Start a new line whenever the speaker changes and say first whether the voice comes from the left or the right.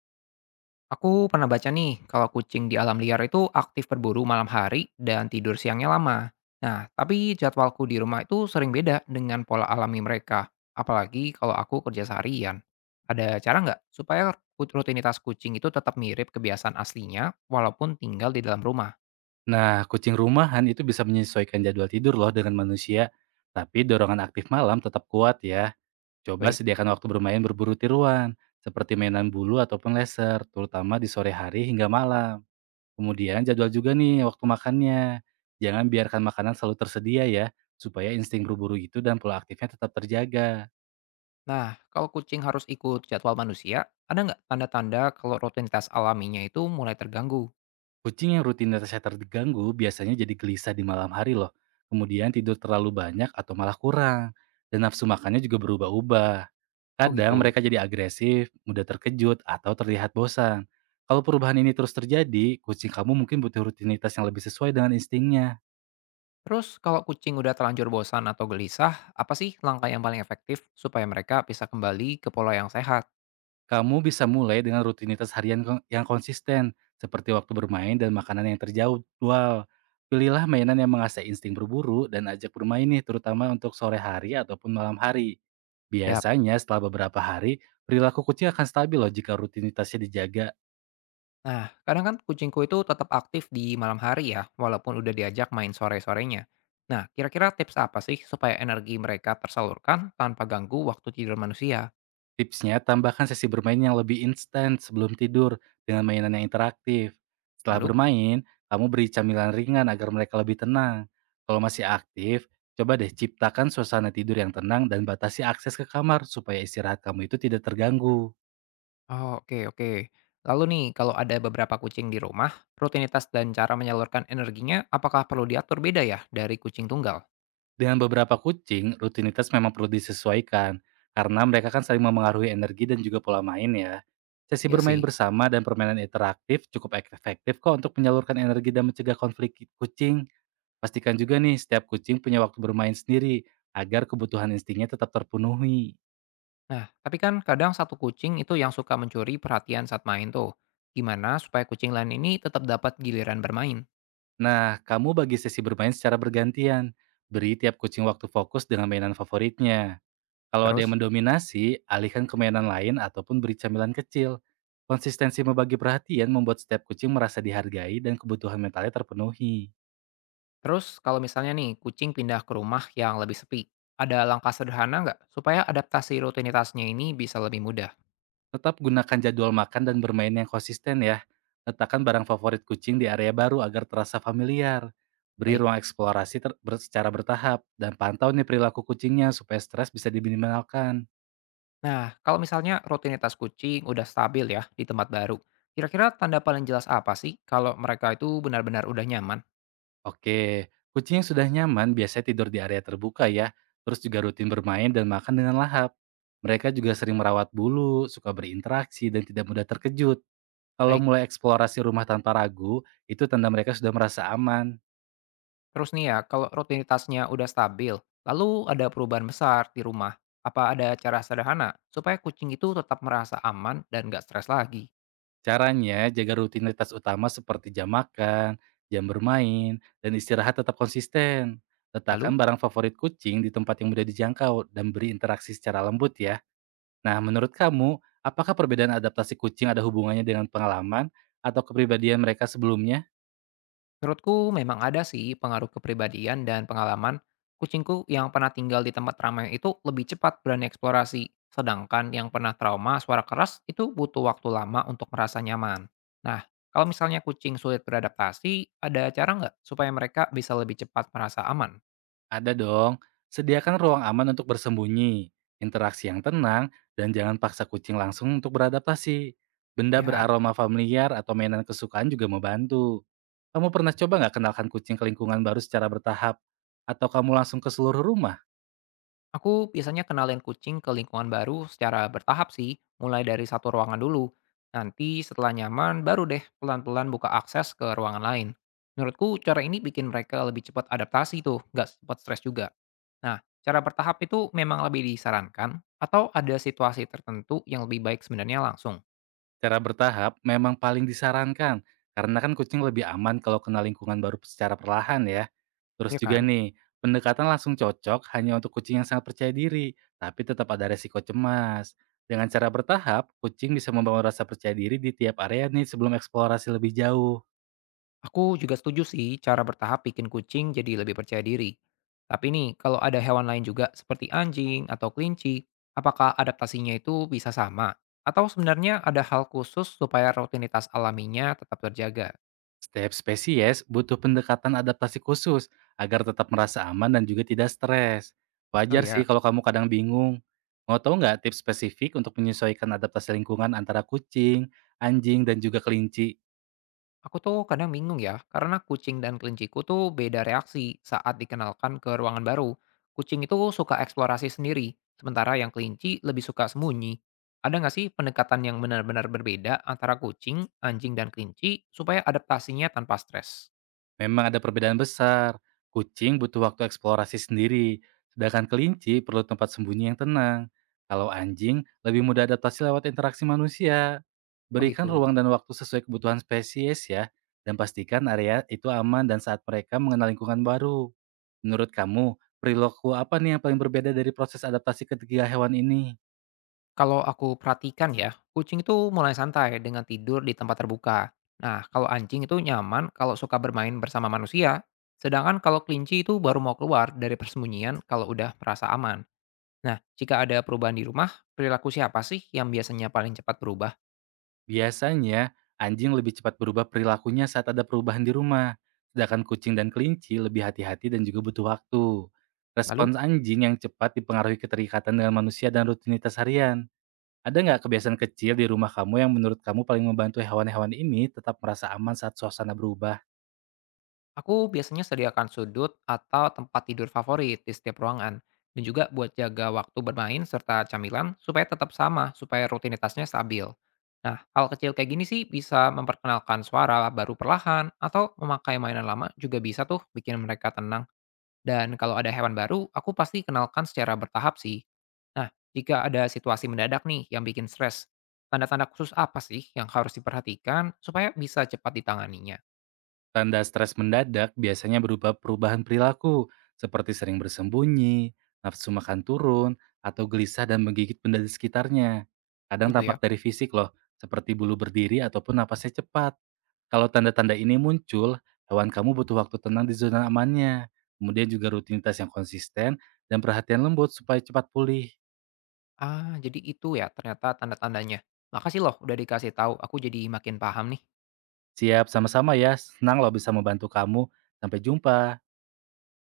left: Aku pernah baca nih, kalau kucing di alam liar itu aktif berburu malam hari dan tidur siangnya lama. Nah, tapi jadwalku di rumah itu sering beda dengan pola alami mereka. Apalagi kalau aku kerja seharian. Ada cara nggak supaya rutinitas kucing itu tetap mirip kebiasaan aslinya walaupun tinggal di dalam rumah?
right: Nah, kucing rumahan itu bisa menyesuaikan jadwal tidur loh dengan manusia, tapi dorongan aktif malam tetap kuat ya. Coba
left: Baik.
right: sediakan waktu bermain berburu tiruan, seperti mainan bulu ataupun laser, terutama di sore hari hingga malam. Kemudian jadwal juga nih waktu makannya. Jangan biarkan makanan selalu tersedia ya, supaya insting berburu itu dan pola aktifnya tetap terjaga.
left: Nah, kalau kucing harus ikut jadwal manusia, ada nggak tanda-tanda kalau rutinitas alaminya itu mulai terganggu?
right: Kucing yang rutinitasnya terganggu biasanya jadi gelisah di malam hari loh. Kemudian tidur terlalu banyak atau malah kurang. Dan nafsu makannya juga berubah-ubah.
left: Oh
right: Kadang
left: gitu.
right: mereka jadi agresif, mudah terkejut, atau terlihat bosan. Kalau perubahan ini terus terjadi, kucing kamu mungkin butuh rutinitas yang lebih sesuai dengan instingnya.
left: Terus kalau kucing udah terlanjur bosan atau gelisah, apa sih langkah yang paling efektif supaya mereka bisa kembali ke pola yang sehat?
right: Kamu bisa mulai dengan rutinitas harian yang konsisten, seperti waktu bermain dan makanan yang terjauh dual. Pilihlah mainan yang mengasah insting berburu dan ajak bermain nih, terutama untuk sore hari ataupun malam hari.
left: Yap.
right: Biasanya setelah beberapa hari, perilaku kucing akan stabil loh jika rutinitasnya dijaga.
left: Nah, kadang kan kucingku itu tetap aktif di malam hari ya, walaupun udah diajak main sore-sorenya. Nah, kira-kira tips apa sih supaya energi mereka tersalurkan tanpa ganggu waktu tidur manusia?
right: Tipsnya, tambahkan sesi bermain yang lebih instan sebelum tidur dengan mainan yang interaktif. Setelah
left: Lalu?
right: bermain, kamu beri camilan ringan agar mereka lebih tenang. Kalau masih aktif, coba deh ciptakan suasana tidur yang tenang dan batasi akses ke kamar supaya istirahat kamu itu tidak terganggu.
left: Oh, oke, oke. Lalu nih, kalau ada beberapa kucing di rumah, rutinitas dan cara menyalurkan energinya apakah perlu diatur beda ya dari kucing tunggal?
right: Dengan beberapa kucing, rutinitas memang perlu disesuaikan karena mereka kan saling memengaruhi energi dan juga pola main ya. Sesi
left: Iya
right: bermain
left: sih.
right: bersama dan permainan interaktif cukup efektif kok untuk menyalurkan energi dan mencegah konflik kucing. Pastikan juga nih setiap kucing punya waktu bermain sendiri agar kebutuhan instingnya tetap terpenuhi.
left: Nah, tapi kan kadang satu kucing itu yang suka mencuri perhatian saat main tuh. Gimana supaya kucing lain ini tetap dapat giliran bermain?
right: Nah, kamu bagi sesi bermain secara bergantian. Beri tiap kucing waktu fokus dengan mainan favoritnya. Kalau ada yang
left: Terus?
right: mendominasi, alihkan ke mainan lain ataupun beri camilan kecil. Konsistensi membagi perhatian membuat setiap kucing merasa dihargai dan kebutuhan mentalnya terpenuhi.
left: Terus kalau misalnya nih kucing pindah ke rumah yang lebih sepi, ada langkah sederhana nggak supaya adaptasi rutinitasnya ini bisa lebih mudah?
right: Tetap gunakan jadwal makan dan bermain yang konsisten ya. Letakkan barang favorit kucing di area baru agar terasa familiar. Beri
left: Baik.
right: ruang eksplorasi secara bertahap dan pantau nih perilaku kucingnya supaya stres bisa diminimalkan.
left: Nah, kalau misalnya rutinitas kucing udah stabil ya di tempat baru, kira-kira tanda paling jelas apa sih kalau mereka itu benar-benar udah nyaman?
right: Oke, kucing yang sudah nyaman biasanya tidur di area terbuka ya, terus juga rutin bermain dan makan dengan lahap. Mereka juga sering merawat bulu, suka berinteraksi dan tidak mudah terkejut. Kalau
left: Baik.
right: mulai eksplorasi rumah tanpa ragu, itu tanda mereka sudah merasa aman.
left: Terus nih ya, kalau rutinitasnya udah stabil, lalu ada perubahan besar di rumah, apa ada cara sederhana supaya kucing itu tetap merasa aman dan nggak stres lagi?
right: Caranya, jaga rutinitas utama seperti jam makan, jam bermain, dan istirahat tetap konsisten.
left: Lalu,
right: Letakkan barang favorit kucing di tempat yang mudah dijangkau dan beri interaksi secara lembut ya. Nah, menurut kamu, apakah perbedaan adaptasi kucing ada hubungannya dengan pengalaman atau kepribadian mereka sebelumnya?
left: menurutku memang ada sih pengaruh kepribadian dan pengalaman. Kucingku yang pernah tinggal di tempat ramai itu lebih cepat berani eksplorasi, sedangkan yang pernah trauma suara keras itu butuh waktu lama untuk merasa nyaman. Nah, kalau misalnya kucing sulit beradaptasi, ada cara nggak supaya mereka bisa lebih cepat merasa aman?
right: Ada dong. Sediakan ruang aman untuk bersembunyi, interaksi yang tenang, dan jangan paksa kucing langsung untuk beradaptasi. Benda
left: Ya.
right: beraroma familiar atau mainan kesukaan juga membantu. Kamu pernah coba nggak kenalkan kucing ke lingkungan baru secara bertahap? Atau kamu langsung ke seluruh rumah?
left: Aku biasanya kenalin kucing ke lingkungan baru secara bertahap sih, mulai dari satu ruangan dulu. Nanti setelah nyaman, baru deh pelan-pelan buka akses ke ruangan lain. Menurutku, cara ini bikin mereka lebih cepat adaptasi tuh, nggak cepat stres juga. Nah, cara bertahap itu memang lebih disarankan, atau ada situasi tertentu yang lebih baik sebenarnya langsung,
right: Cara bertahap memang paling disarankan, karena kan kucing lebih aman kalau kena lingkungan baru secara perlahan ya. Terus
left: ya
right: juga
left: kan?
right: nih, pendekatan langsung cocok hanya untuk kucing yang sangat percaya diri, tapi tetap ada resiko cemas. Dengan cara bertahap, kucing bisa membangun rasa percaya diri di tiap area nih sebelum eksplorasi lebih jauh.
left: Aku juga setuju sih cara bertahap bikin kucing jadi lebih percaya diri. Tapi nih, kalau ada hewan lain juga seperti anjing atau kelinci, apakah adaptasinya itu bisa sama? Atau sebenarnya ada hal khusus supaya rutinitas alaminya tetap terjaga?
right: Setiap spesies butuh pendekatan adaptasi khusus agar tetap merasa aman dan juga tidak stres.
left: Oh
right: Wajar sih
left: ya.
right: kalau kamu kadang bingung. Mau tahu nggak tips spesifik untuk menyesuaikan adaptasi lingkungan antara kucing, anjing, dan juga kelinci?
left: Aku tuh kadang bingung ya, karena kucing dan kelinciku tuh beda reaksi saat dikenalkan ke ruangan baru. Kucing itu suka eksplorasi sendiri, sementara yang kelinci lebih suka sembunyi. Ada nggak sih pendekatan yang benar-benar berbeda antara kucing, anjing, dan kelinci supaya adaptasinya tanpa stres?
right: Memang ada perbedaan besar. Kucing butuh waktu eksplorasi sendiri, sedangkan kelinci perlu tempat sembunyi yang tenang. Kalau anjing, lebih mudah adaptasi lewat interaksi manusia.
left: Oh
right: Berikan
left: gitu.
right: ruang dan waktu sesuai kebutuhan spesies ya, dan pastikan area itu aman dan saat mereka mengenal lingkungan baru. Menurut kamu, perilaku apa nih yang paling berbeda dari proses adaptasi ketiga hewan ini?
left: Kalau aku perhatikan ya, kucing itu mulai santai dengan tidur di tempat terbuka. Nah, kalau anjing itu nyaman kalau suka bermain bersama manusia, sedangkan kalau kelinci itu baru mau keluar dari persembunyian kalau udah merasa aman. Nah, jika ada perubahan di rumah, perilaku siapa sih yang biasanya paling cepat berubah?
right: Biasanya, anjing lebih cepat berubah perilakunya saat ada perubahan di rumah, sedangkan kucing dan kelinci lebih hati-hati dan juga butuh waktu.
left: Lalu,
right: Respons anjing yang cepat dipengaruhi keterikatan dengan manusia dan rutinitas harian. Ada nggak kebiasaan kecil di rumah kamu yang menurut kamu paling membantu hewan-hewan ini tetap merasa aman saat suasana berubah?
left: aku biasanya sediakan sudut atau tempat tidur favorit di setiap ruangan, dan juga buat jaga waktu bermain serta camilan supaya tetap sama, supaya rutinitasnya stabil. Nah, hal kecil kayak gini sih bisa memperkenalkan suara baru perlahan, atau memakai mainan lama juga bisa tuh bikin mereka tenang. Dan kalau ada hewan baru, aku pasti kenalkan secara bertahap sih. Nah, jika ada situasi mendadak nih yang bikin stres, tanda-tanda khusus apa sih yang harus diperhatikan supaya bisa cepat ditanganinya?
right: Tanda stres mendadak biasanya berupa perubahan perilaku, seperti sering bersembunyi, nafsu makan turun, atau gelisah dan menggigit benda di sekitarnya. Kadang
left: Gitu ya.
right: tampak dari fisik loh, seperti bulu berdiri ataupun napasnya cepat. Kalau tanda-tanda ini muncul, hewan kamu butuh waktu tenang di zona amannya. Kemudian juga rutinitas yang konsisten dan perhatian lembut supaya cepat pulih.
left: Ah, jadi itu ya ternyata tanda-tandanya. Makasih loh udah dikasih tahu, aku jadi makin paham nih.
right: Siap sama-sama ya, senang loh bisa membantu kamu. Sampai jumpa.